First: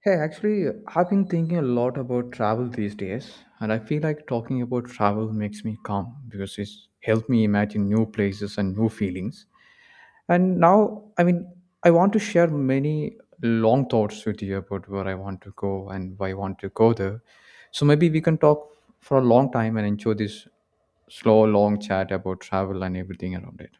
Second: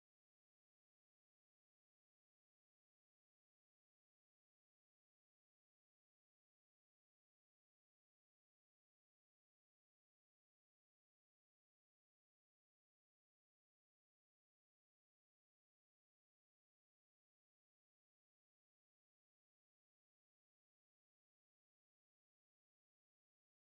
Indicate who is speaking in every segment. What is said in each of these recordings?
Speaker 1: Hey, actually, I've been thinking a lot about travel these days, and I feel like talking about travel makes me calm because it's helped me imagine new places and new feelings. And now, I want to share many long thoughts with you about where I want to go and why I want to go there. So maybe we can talk for a long time and enjoy this slow, long chat about travel and everything around it.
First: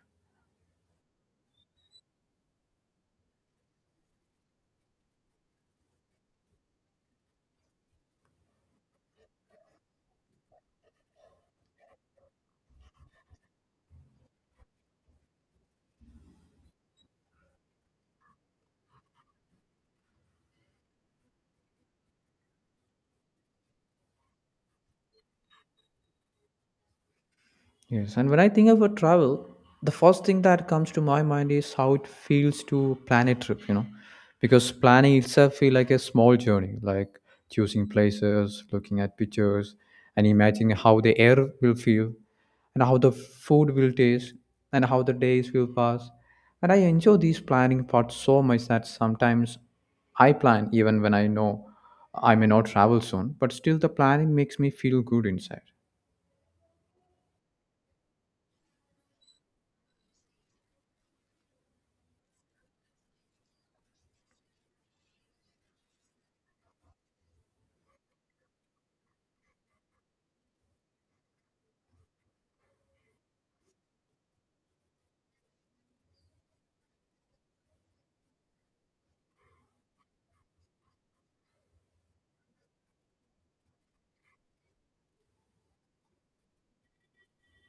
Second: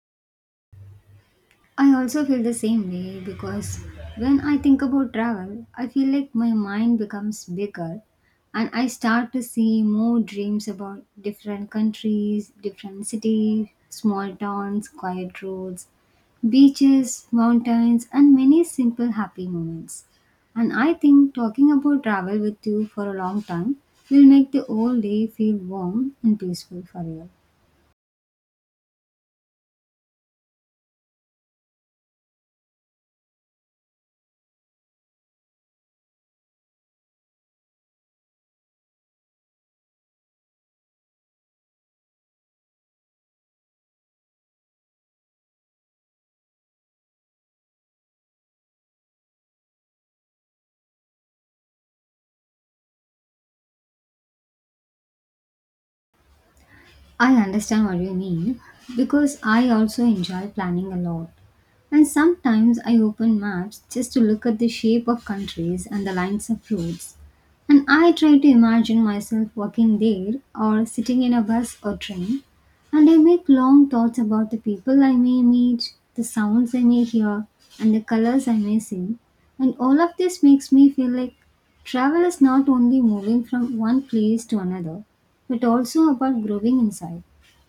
Speaker 2: I also feel the same way because when I think about travel, I feel like my mind becomes bigger and I start to see more dreams about different countries, different cities, small towns, quiet roads, beaches, mountains, and many simple happy moments. And I think talking about travel with you for a long time will make the whole day feel warm and peaceful for you.
Speaker 1: Yes, and when I think about travel, the first thing that comes to my mind is how it feels to plan a trip, because planning itself feel like a small journey, like choosing places, looking at pictures, and imagining how the air will feel, and how the food will taste, and how the days will pass. And I enjoy these planning parts so much that sometimes I plan even when I know I may not travel soon, but still the planning makes me feel good inside.
Speaker 2: I understand what you mean because I also enjoy planning a lot. And sometimes I open maps just to look at the shape of countries and the lines of roads. And I try to imagine myself walking there or sitting in a bus or train. And I make long thoughts about the people I may meet, the sounds I may hear, and the colors I may see. And all of this makes me feel like travel is not only moving from one place to another, but also about growing inside.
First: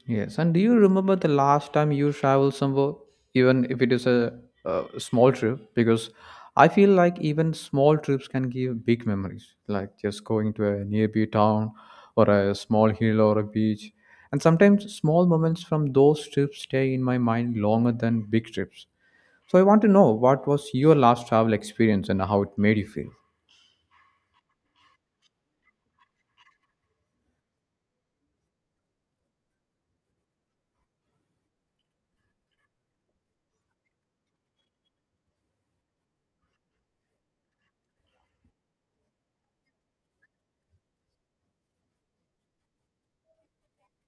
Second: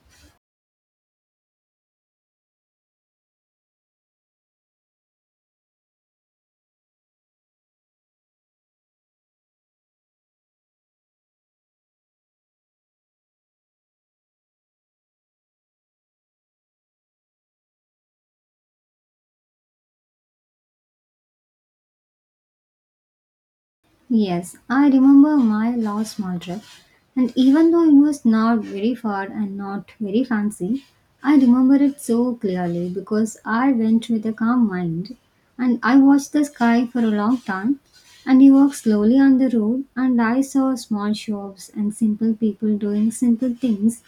Speaker 1: Yes, and do you remember the last time you traveled somewhere, even if it is a small trip? Because I feel like even small trips can give big memories, like just going to a nearby town or a small hill or a beach. And sometimes small moments from those trips stay in my mind longer than big trips. So I want to know what was your last travel experience and how it made you feel.
Speaker 2: Yes, I remember my last small trip, and even though it was not very far and not very fancy, I remember it so clearly because I went with a calm mind and I watched the sky for a long time. And we walked slowly on the road, and I saw small shops and simple people doing simple things,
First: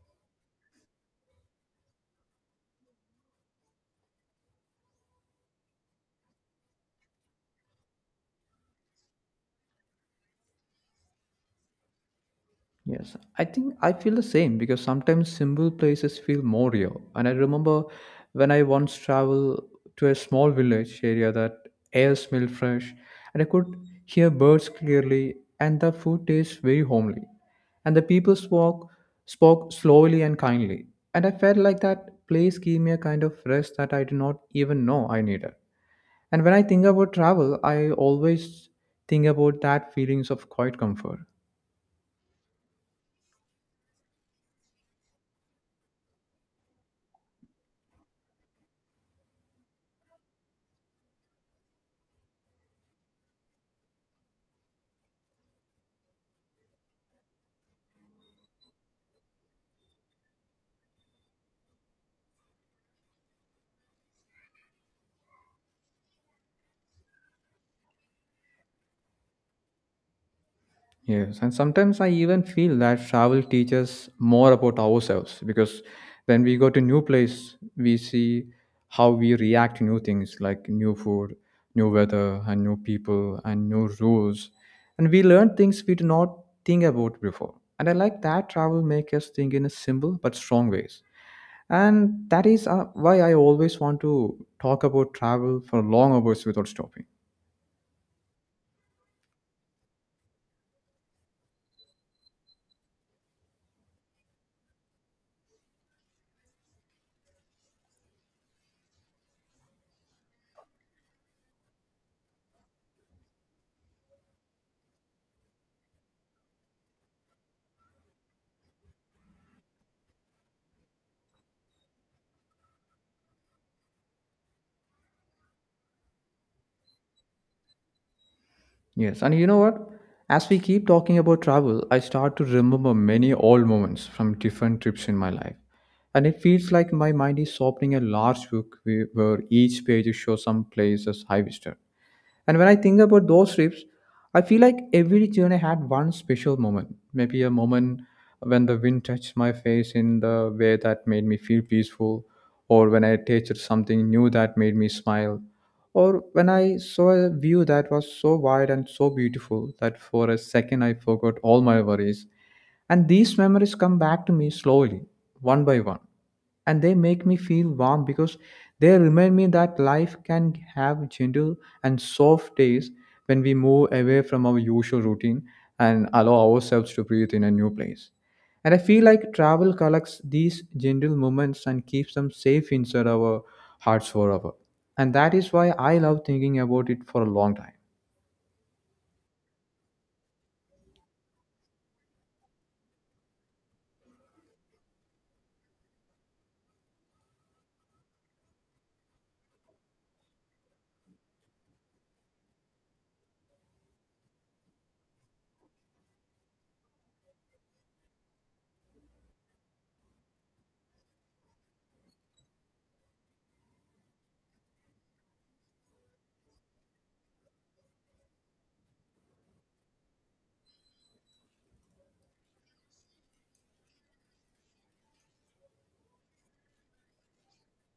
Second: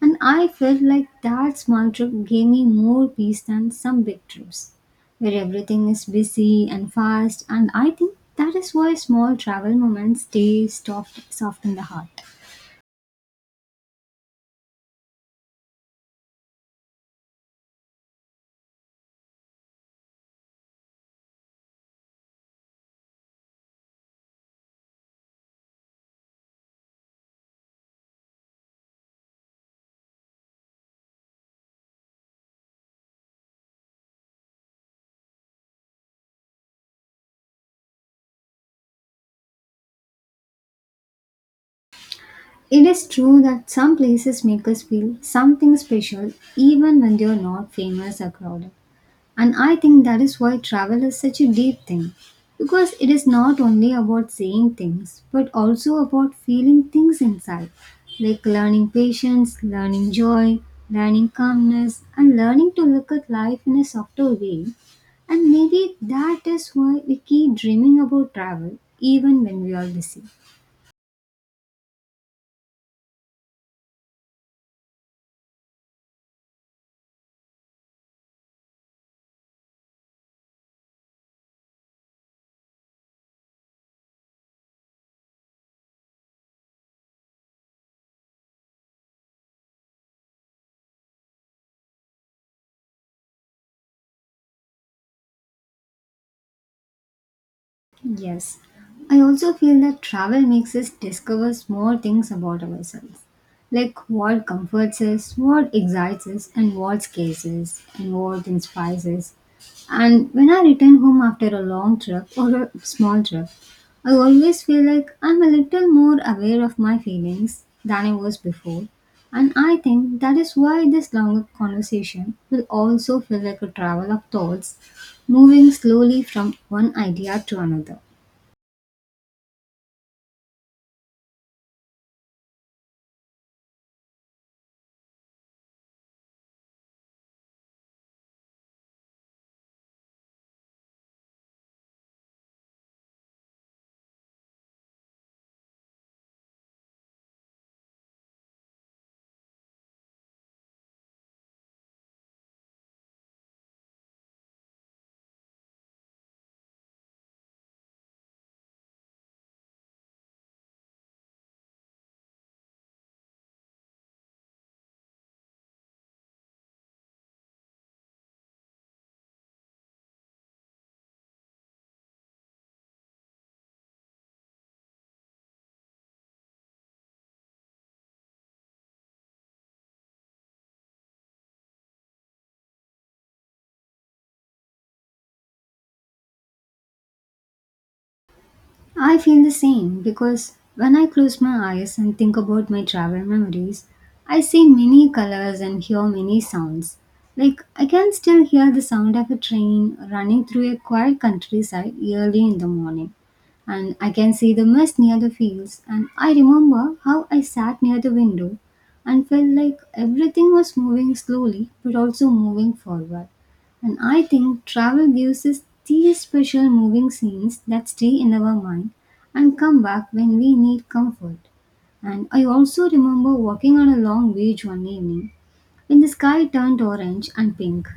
Speaker 2: and I felt like that small trip gave me more peace than some big trips, where everything is busy and fast. And I think that is why small travel moments stay soft, soft in the heart.
Speaker 1: Yes, I think I feel the same because sometimes simple places feel more real. And I remember when I once traveled to a small village area that air smelled fresh and I could hear birds clearly and the food tastes very homely. And the people spoke slowly and kindly. And I felt like that place gave me a kind of rest that I did not even know I needed. And when I think about travel, I always think about that feelings of quiet comfort.
Speaker 2: It is true that some places make us feel something special even when they are not famous or crowded. And I think that is why travel is such a deep thing. Because it is not only about seeing things, but also about feeling things inside, like learning patience, learning joy, learning calmness, and learning to look at life in a softer way. And maybe that is why we keep dreaming about travel, even when we are busy.
Speaker 1: Yes, and sometimes I even feel that travel teaches more about ourselves because when we go to new place, we see how we react to new things like new food, new weather, and new people, and new rules, and we learn things we did not think about before. And I like that travel makes us think in a simple but strong ways. And that is why I always want to talk about travel for long hours without stopping.
Speaker 2: Yes, I also feel that travel makes us discover more things about ourselves, like what comforts us, what excites us, and what scares us, and what inspires us. And when I return home after a long trip or a small trip, I always feel like I'm a little more aware of my feelings than I was before. And I think that is why this longer conversation will also feel like a travel of thoughts, moving slowly from one idea to another.
Speaker 1: Yes, and you know what? As we keep talking about travel, I start to remember many old moments from different trips in my life. And it feels like my mind is opening a large book where each page shows some places I visited. And when I think about those trips, I feel like every journey had one special moment. Maybe a moment when the wind touched my face in the way that made me feel peaceful, or when I tasted something new that made me smile, or when I saw a view that was so wide and so beautiful that for a second I forgot all my worries. And these memories come back to me slowly, one by one. And they make me feel warm because they remind me that life can have gentle and soft days when we move away from our usual routine and allow ourselves to breathe in a new place. And I feel like travel collects these gentle moments and keeps them safe inside our hearts forever. And that is why I love thinking about it for a long time.
Speaker 2: I feel the same because when I close my eyes and think about my travel memories, I see many colors and hear many sounds. Like, I can still hear the sound of a train running through a quiet countryside early in the morning. And I can see the mist near the fields, and I remember how I sat near the window and felt like everything was moving slowly but also moving forward. And I think travel gives us these special moving scenes that stay in our mind and come back when we need comfort. And I also remember walking on a long beach one evening when the sky turned orange and pink,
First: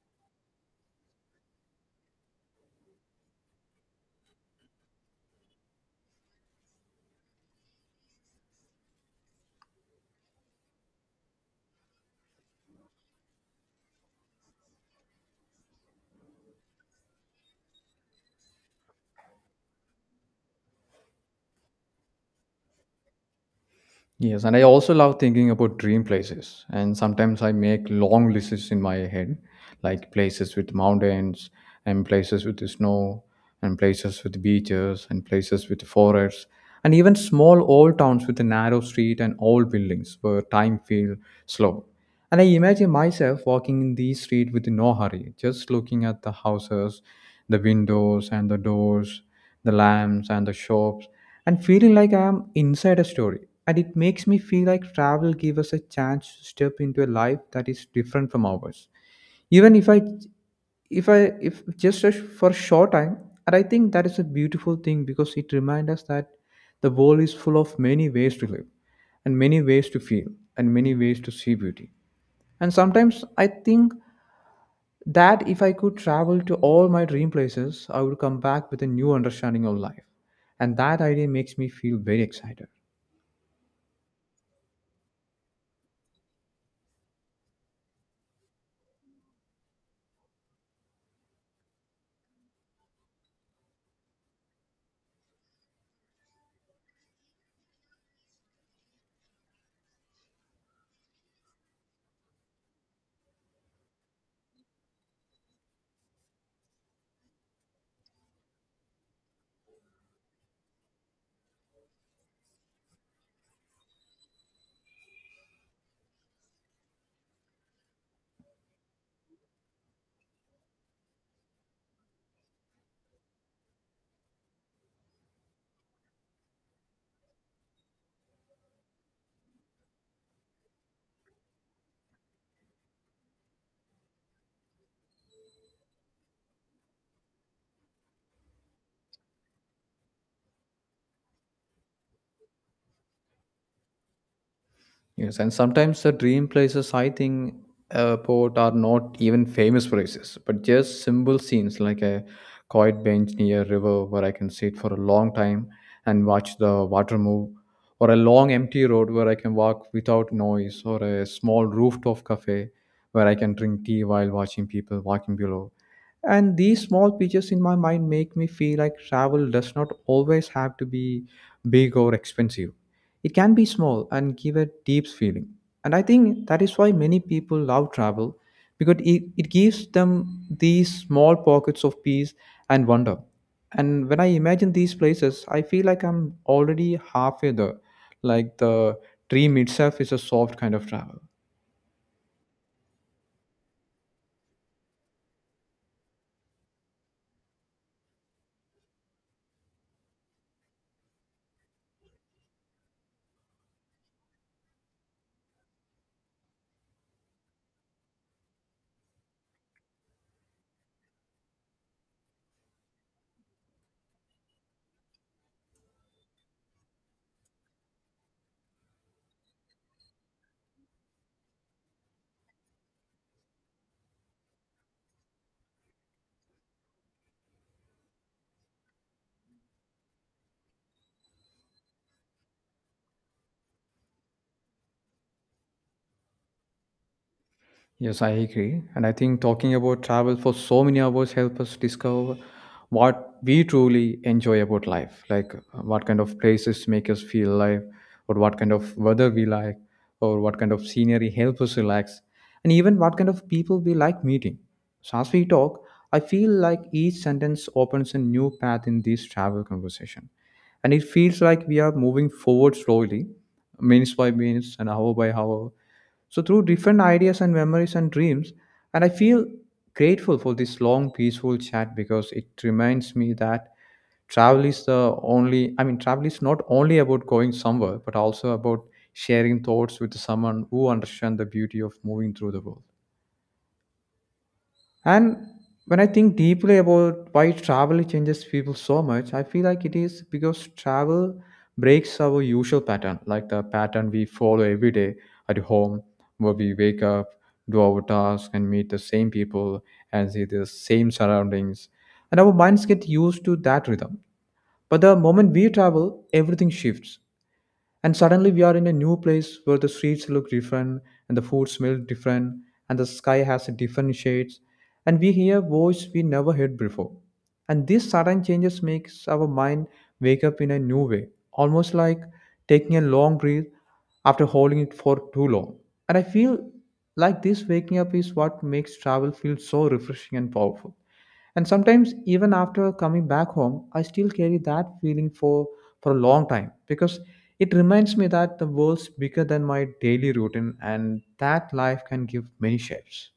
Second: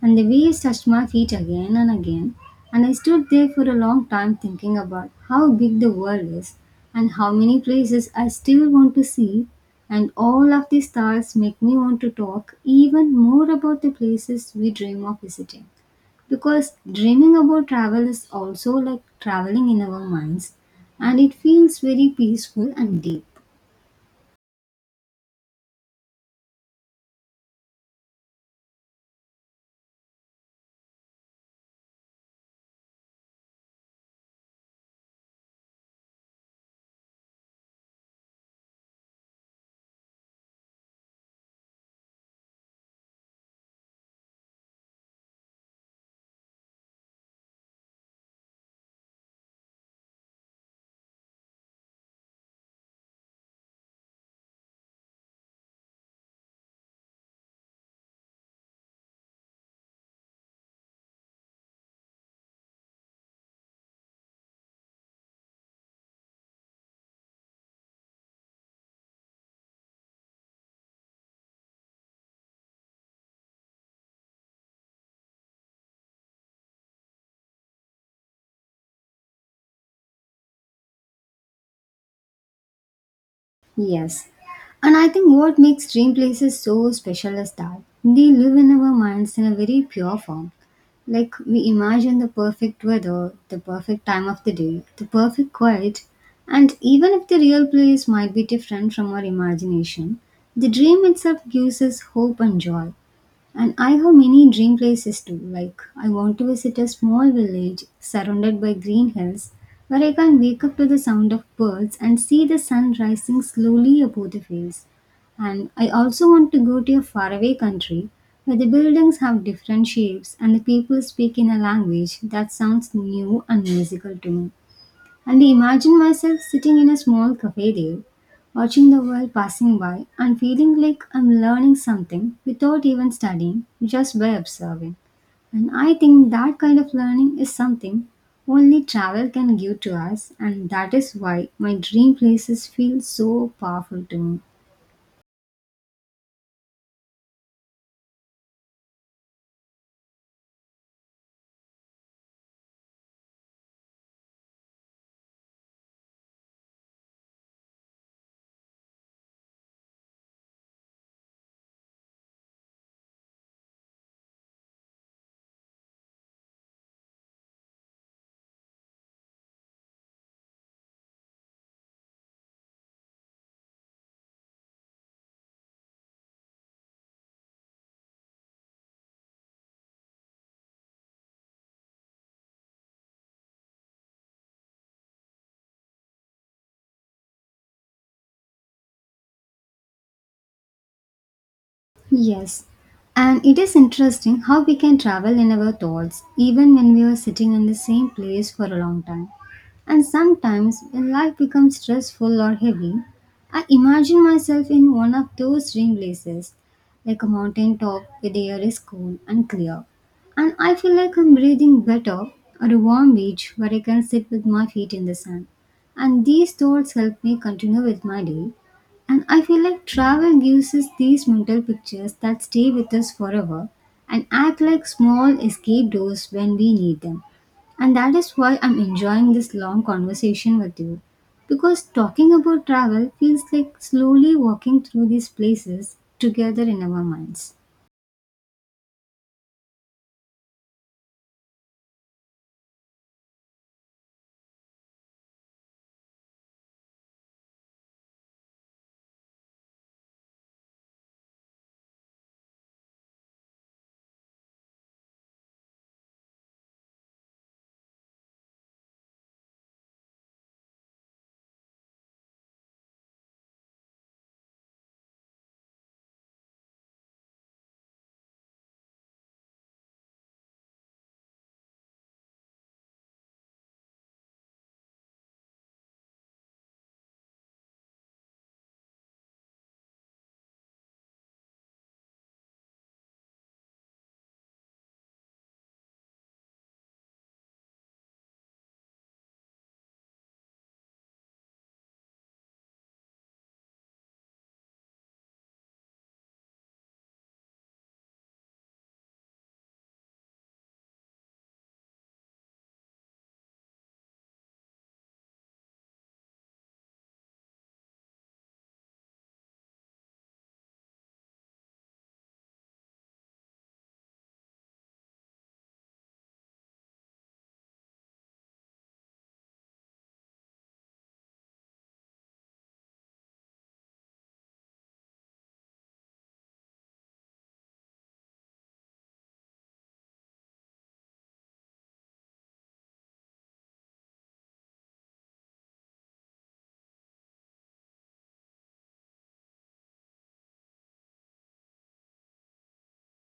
Speaker 2: and the waves touched my feet again and again, and I stood there for a long time thinking about how big the world is and how many places I still want to see, and all of these stars make me want to talk even more about the places we dream of visiting. Because dreaming about travel is also like traveling in our minds, and it feels very peaceful and deep.
Speaker 1: Yes, and I also love thinking about dream places. And sometimes I make long lists in my head, like places with mountains, and places with the snow, and places with beaches, and places with forests, and even small old towns with a narrow street and old buildings where time feels slow. And I imagine myself walking in these streets with no hurry, just looking at the houses, the windows, and the doors, the lamps and the shops, and feeling like I am inside a story. And it makes me feel like travel gives us a chance to step into a life that is different from ours. Even if I, if I, if just a sh- For a short time, and I think that is a beautiful thing because it reminds us that the world is full of many ways to live and many ways to feel and many ways to see beauty. And sometimes I think that if I could travel to all my dream places, I would come back with a new understanding of life. And that idea makes me feel very excited.
Speaker 2: Yes. And I think what makes dream places so special is that they live in our minds in a very pure form. Like, we imagine the perfect weather, the perfect time of the day, the perfect quiet, and even if the real place might be different from our imagination, the dream itself gives us hope and joy. And I have many dream places too. Like, I want to visit a small village surrounded by green hills where I can wake up to the sound of birds and see the sun rising slowly above the fields. And I also want to go to a faraway country where the buildings have different shapes and the people speak in a language that sounds new and musical to me. And I imagine myself sitting in a small cafe there, watching the world passing by and feeling like I'm learning something without even studying, just by observing. And I think that kind of learning is something only travel can give to us, and that is why my dream places feel so powerful to me.
Speaker 1: Yes, and sometimes the dream places I think about are not even famous places, but just simple scenes like a quiet bench near a river where I can sit for a long time and watch the water move, or a long empty road where I can walk without noise, or a small rooftop cafe where I can drink tea while watching people walking below, and these small pictures in my mind make me feel like travel does not always have to be big or expensive. It can be small and give a deep feeling. And I think that is why many people love travel because it gives them these small pockets of peace and wonder. And when I imagine these places, I feel like I'm already halfway there, like the dream itself is a soft kind of travel.
Speaker 2: Yes, and it is interesting how we can travel in our thoughts even when we are sitting in the same place for a long time. And sometimes when life becomes stressful or heavy, I imagine myself in one of those dream places, like a mountain top where the air is cool and clear. And I feel like I'm breathing better, or a warm beach where I can sit with my feet in the sand. And these thoughts help me continue with my day, and I feel like travel gives us these mental pictures that stay with us forever and act like small escape doors when we need them. And that is why I'm enjoying this long conversation with you. Because talking about travel feels like slowly walking through these places together in our minds.
Speaker 1: Yes, I agree. And I think talking about travel for so many hours help us discover what we truly enjoy about life, like what kind of places make us feel alive, or what kind of weather we like, or what kind of scenery help us relax, and even what kind of people we like meeting. So as we talk, I feel like each sentence opens a new path in this travel conversation. And it feels like we are moving forward slowly, minutes by minutes and hour by hour, so, through different ideas and memories and dreams, and I feel grateful for this long, peaceful chat because it reminds me that travel is not only about going somewhere, but also about sharing thoughts with someone who understands the beauty of moving through the world. And when I think deeply about why travel changes people so much, I feel like it is because travel breaks our usual pattern, like the pattern we follow every day at home, where we wake up, do our tasks, and meet the same people and see the same surroundings. And our minds get used to that rhythm. But the moment we travel, everything shifts. And suddenly we are in a new place where the streets look different and the food smells different and the sky has a different shades and we hear voice we never heard before. And these sudden changes makes our mind wake up in a new way, almost like taking a long breath after holding it for too long. And I feel like this waking up is what makes travel feel so refreshing and powerful. And sometimes, even after coming back home, I still carry that feeling for a long time because it reminds me that the world's bigger than my daily routine and that life can give many shapes.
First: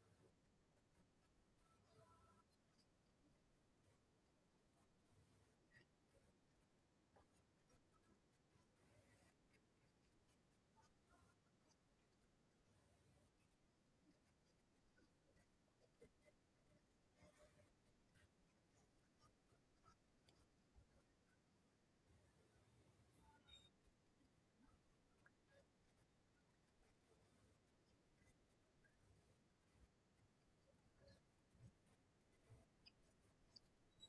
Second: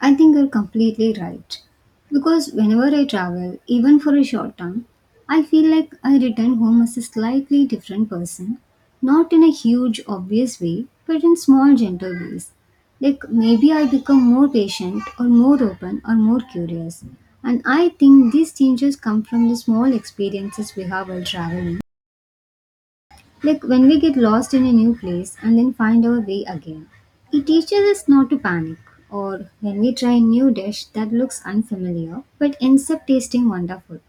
Speaker 2: I think you're completely right. Because whenever I travel, even for a short time, I feel like I return home as a slightly different person. Not in a huge, obvious way, but in small, gentle ways. Like maybe I become more patient, or more open, or more curious. And I think these changes come from the small experiences we have while traveling, like when we get lost in a new place and then find our way again, it teaches us not to panic. Or when we try a new dish that looks unfamiliar but ends up tasting wonderful,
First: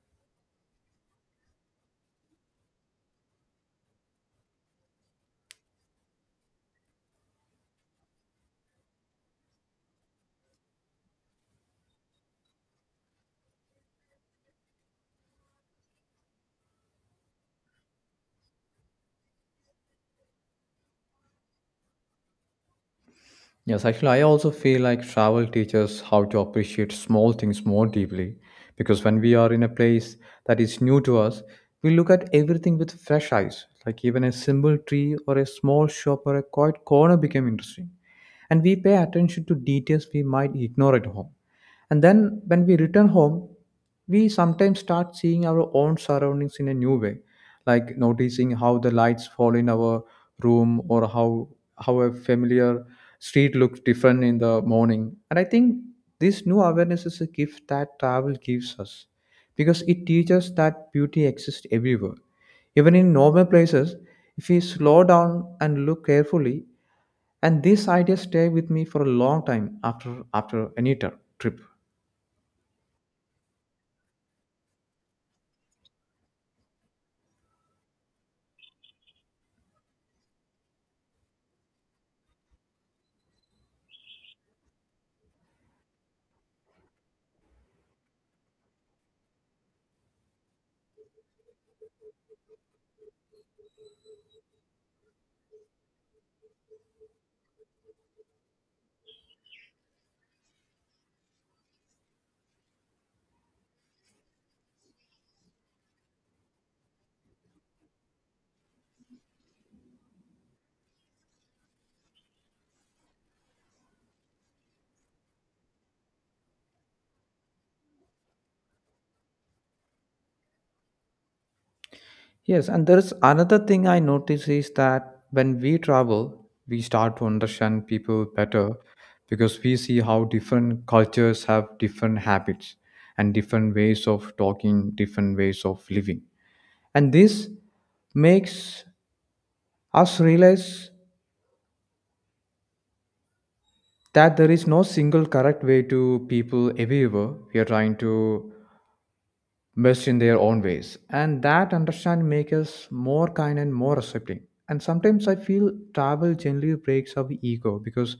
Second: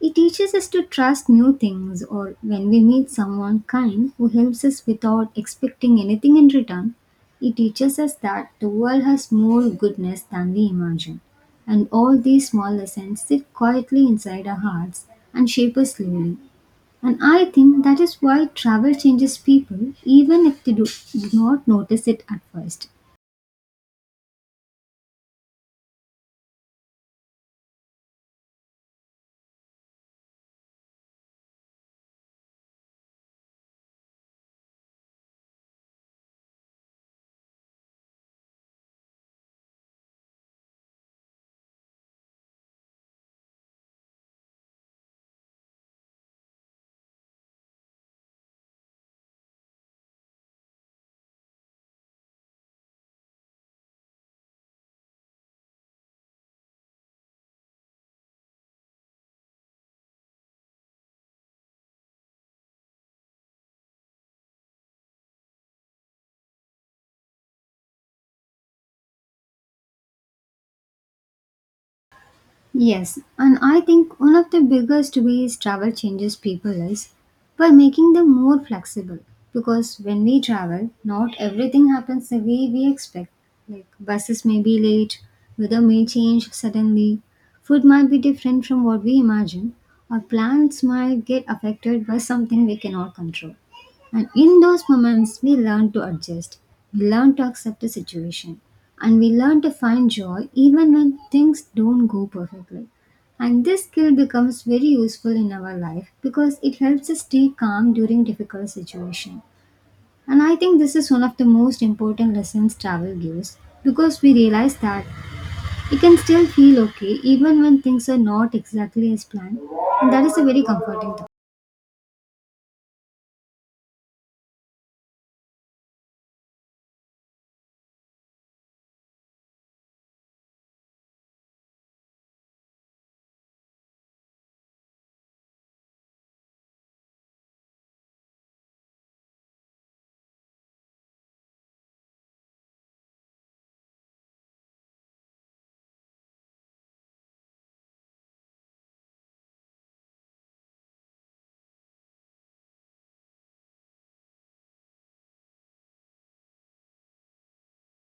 Speaker 2: it teaches us to trust new things. Or when we meet someone kind who helps us without expecting anything in return, it teaches us that the world has more goodness than we imagine. And all these small lessons sit quietly inside our hearts and shape us slowly, and I think that is why travel changes people, even if they do not notice it at first.
Speaker 1: Yes, actually, I also feel like travel teaches how to appreciate small things more deeply because when we are in a place that is new to us, we look at everything with fresh eyes. Like even a simple tree or a small shop or a quiet corner became interesting. And we pay attention to details we might ignore at home. And then when we return home, we sometimes start seeing our own surroundings in a new way, like noticing how the lights fall in our room, or how a familiar street looks different in the morning. And I think this new awareness is a gift that travel gives us because it teaches that beauty exists everywhere, even in normal places, if we slow down and look carefully. And this idea stay with me for a long time after any trip.
Speaker 2: Yes, and I think one of the biggest ways travel changes people is by making them more flexible. Because when we travel, not everything happens the way we expect. Like buses may be late, weather may change suddenly, food might be different from what we imagine, or plans might get affected by something we cannot control. And in those moments, we learn to adjust, we learn to accept the situation, and we learn to find joy even when things don't go perfectly. And this skill becomes very useful in our life because it helps us stay calm during difficult situations. And I think this is one of the most important lessons travel gives, because we realize that we can still feel okay even when things are not exactly as planned, and that is a very comforting thought.
Speaker 1: Yes, and there's another thing I notice is that when we travel, we start to understand people better because we see how different cultures have different habits and different ways of talking, different ways of living. And this makes us realize that there is no single correct way to people everywhere. We are trying to best in their own ways. And that understanding makes us more kind and more accepting. And sometimes I feel travel generally breaks our ego because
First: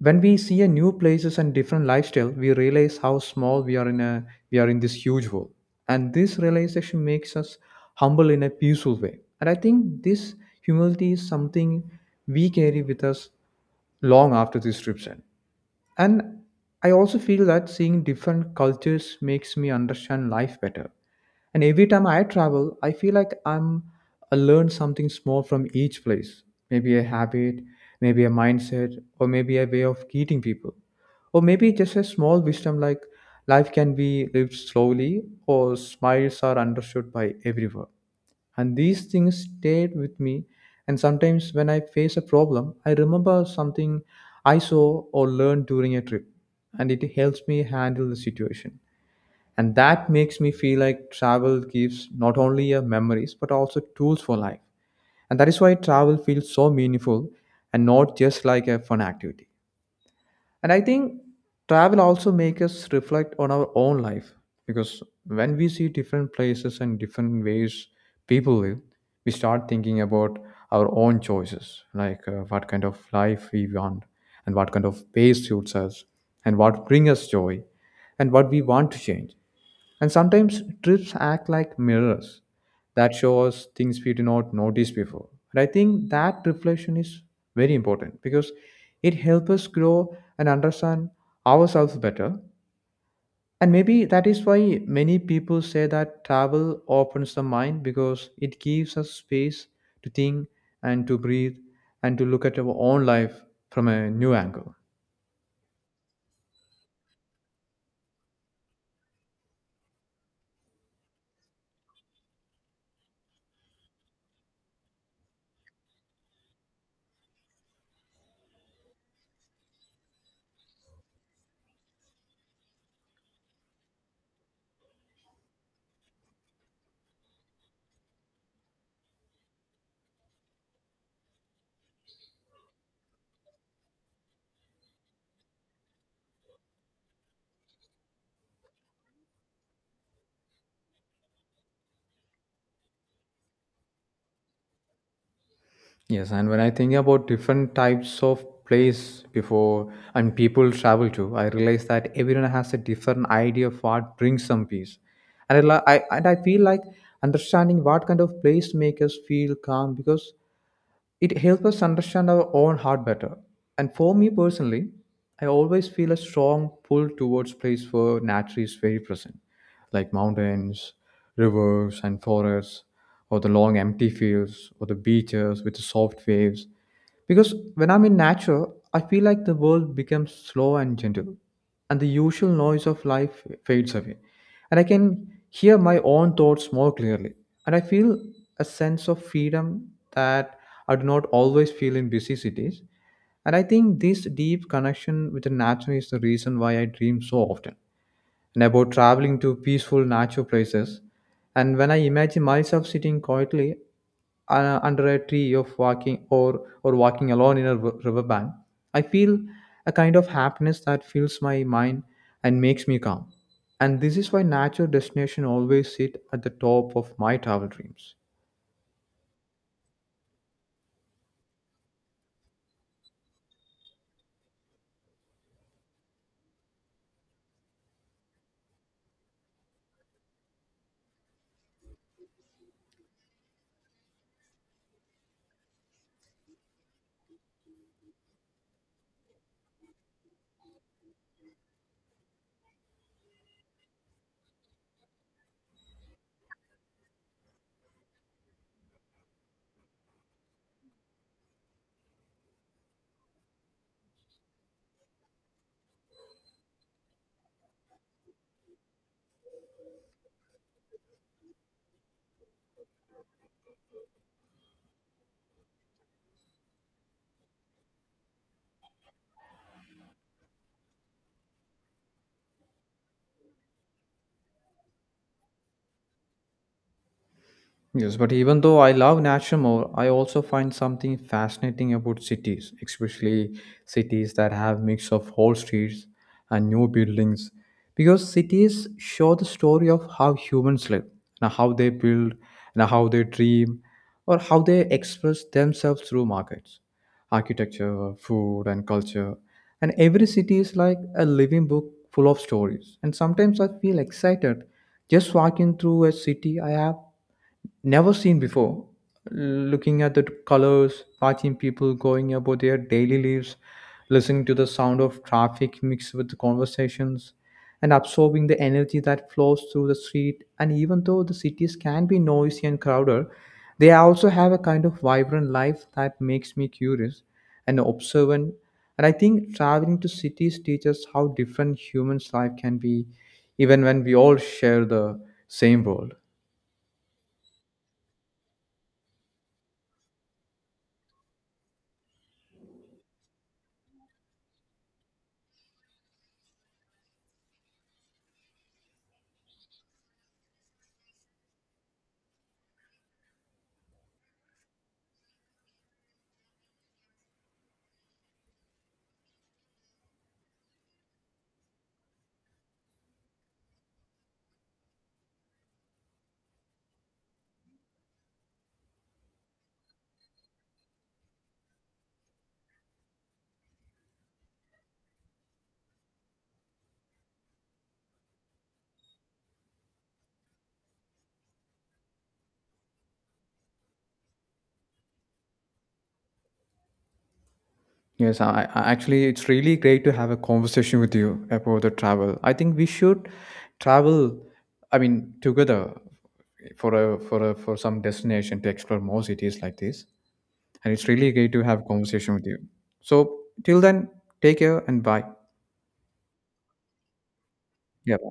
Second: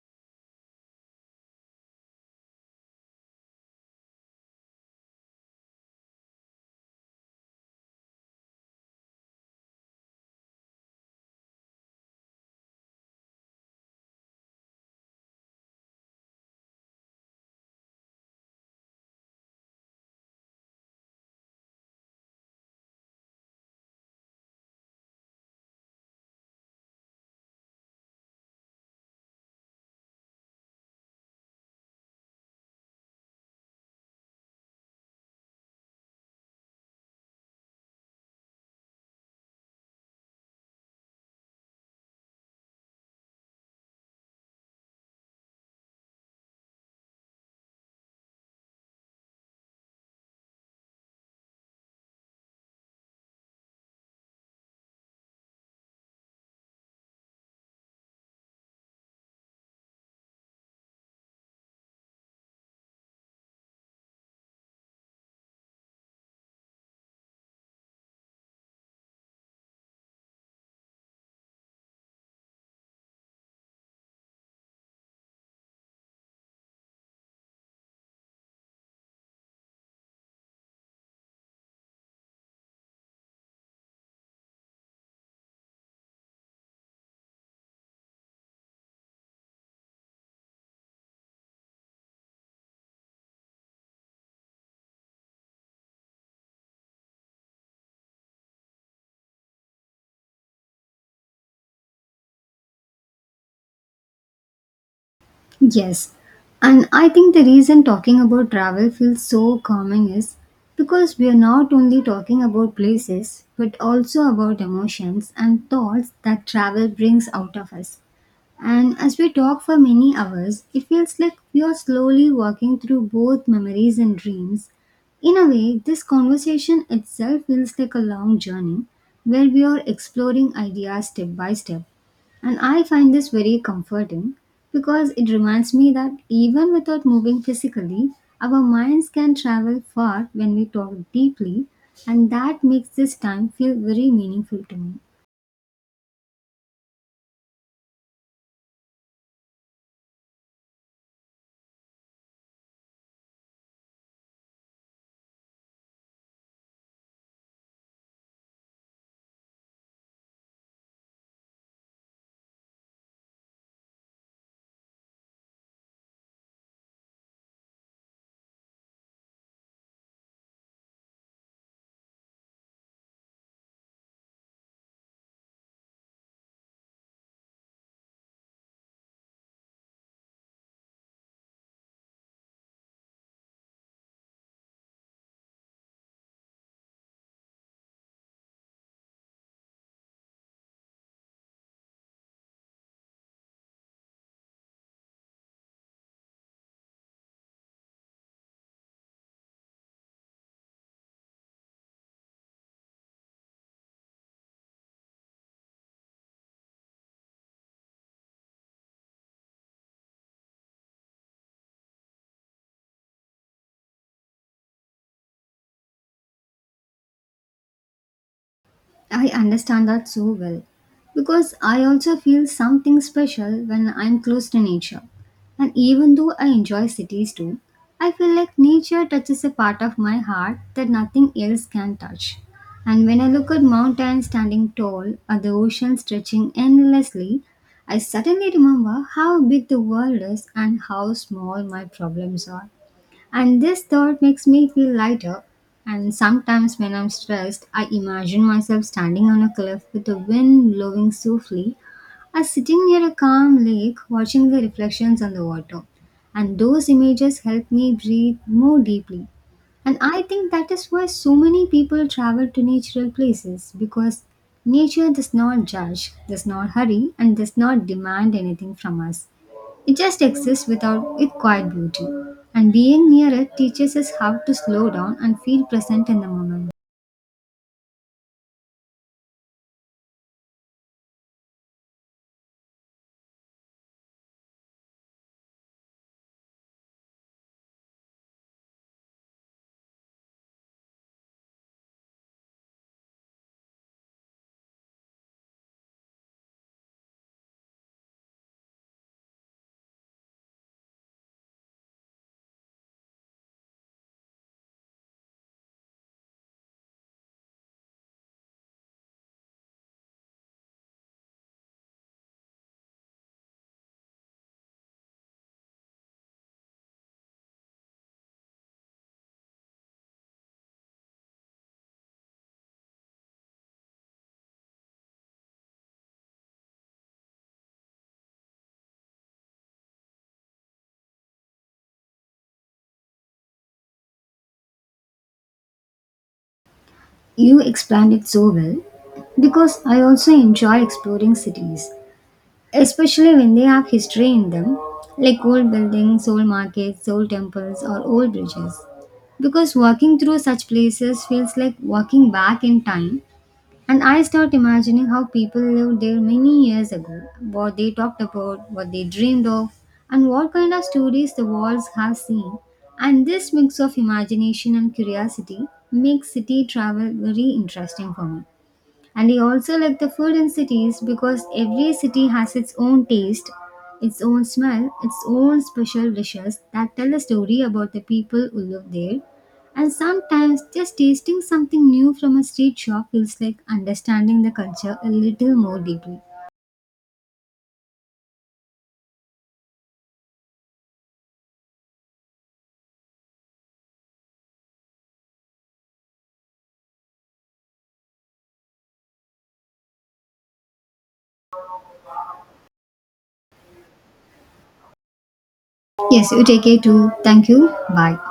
Speaker 1: when we see a new places and different lifestyle, we realize how small we are in a we are in this huge world. And this realization makes us humble in a peaceful way. And I think this humility is something we carry with us long after these trips end. And I also feel that seeing different cultures makes me understand life better. And every time I travel, I feel like I'm I learn something small from each place. Maybe a habit, maybe a mindset, or maybe a way of greeting people. Or maybe just a small wisdom like life can be lived slowly or smiles are understood by everyone. And these things stayed with me. And sometimes when I face a problem, I remember something I saw or learned during a trip, and it helps me handle the situation. And that makes me feel like travel gives not only memories but also tools for life. And that is why travel feels so meaningful and not just like a fun activity. And I think travel also make us reflect on our own life, because when we see different places and different ways people live, we start thinking about our own choices, like what kind of life we want, and what kind of pace suits us, and what bring us joy, and what we want to change. And sometimes trips act like mirrors that show us things we did not notice before. And I think that reflection is very important because it helps us grow and understand ourselves better. And maybe that is why many people say that travel opens the mind, because it gives us space to think and to breathe and to look at our own life from a new angle.
Speaker 2: Yes, and I think the reason talking about travel feels so calming is because we are not only talking about places but also about emotions and thoughts that travel brings out of us. And as we talk for many hours, it feels like we are slowly walking through both memories and dreams. In a way, this conversation itself feels like a long journey where we are exploring ideas step by step. And I find this very comforting because it reminds me that even without moving physically, our minds can travel far when we talk deeply, and that makes this time feel very meaningful to me.
Speaker 1: Yes, and when I think about different types of place before and people travel to, I realize that everyone has a different idea of what brings some peace. And I feel like understanding what kind of place make us feel calm, because it helps us understand our own heart better. And for me personally, I always feel a strong pull towards place where nature is very present, like mountains, rivers, and forests, or the long empty fields, or the beaches with the soft waves. Because when I'm in nature, I feel like the world becomes slow and gentle, and the usual noise of life fades away. And I can hear my own thoughts more clearly. And I feel a sense of freedom that I do not always feel in busy cities. And I think this deep connection with the nature is the reason why I dream so often and about traveling to peaceful natural places. And when I imagine myself sitting quietly under a tree of walking or walking alone in a riverbank, I feel a kind of happiness that fills my mind and makes me calm. And this is why natural destination always sit at the top of my travel dreams.
Speaker 2: I understand that so well because I also feel something special when I'm close to nature. And even though I enjoy cities too, I feel like nature touches a part of my heart that nothing else can touch. And when I look at mountains standing tall or the ocean stretching endlessly, I suddenly remember how big the world is and how small my problems are. And this thought makes me feel lighter. And sometimes when I'm stressed, I imagine myself standing on a cliff with the wind blowing softly, or sitting near a calm lake watching the reflections on the water. And those images help me breathe more deeply. And I think that is why so many people travel to natural places, because nature does not judge, does not hurry, and does not demand anything from us. It just exists without its quiet beauty, and being near it teaches us how to slow down and feel present in the moment.
Speaker 1: Yes, but even though I love nature more, I also find something fascinating about cities, especially cities that have mix of old streets and new buildings, because cities show the story of how humans live, and how they build, and how they dream, or how they express themselves through markets, architecture, food, and culture. And every city is like a living book full of stories. And sometimes I feel excited just walking through a city I have never seen before. Looking at the colors, watching people going about their daily lives, listening to the sound of traffic mixed with the conversations, and absorbing the energy that flows through the street. And even though the cities can be noisy and crowded, they also have a kind of vibrant life that makes me curious and observant. And I think traveling to cities teaches how different humans' life can be, even when we all share the same world.
Speaker 2: You explained it so well because I also enjoy exploring cities, especially when they have history in them, like old buildings, old markets, old temples, or old bridges. Because walking through such places feels like walking back in time. And I start imagining how people lived there many years ago, what they talked about, what they dreamed of, and what kind of stories the walls have seen. And this mix of imagination and curiosity makes city travel very interesting for me. And I also like the food in cities, because every city has its own taste, its own smell, its own special dishes that tell a story about the people who live there. And sometimes just tasting something new from a street shop feels like understanding the culture a little more deeply.
Speaker 1: Yes, I actually, it's really great to have a conversation with you about the travel. I think we should travel. I mean, together for some destination to explore more cities like this. And it's really great to have a conversation with you. So till then, take care and bye.
Speaker 2: Yes, you take care too. Thank you. Bye.
Speaker 1: Yeah.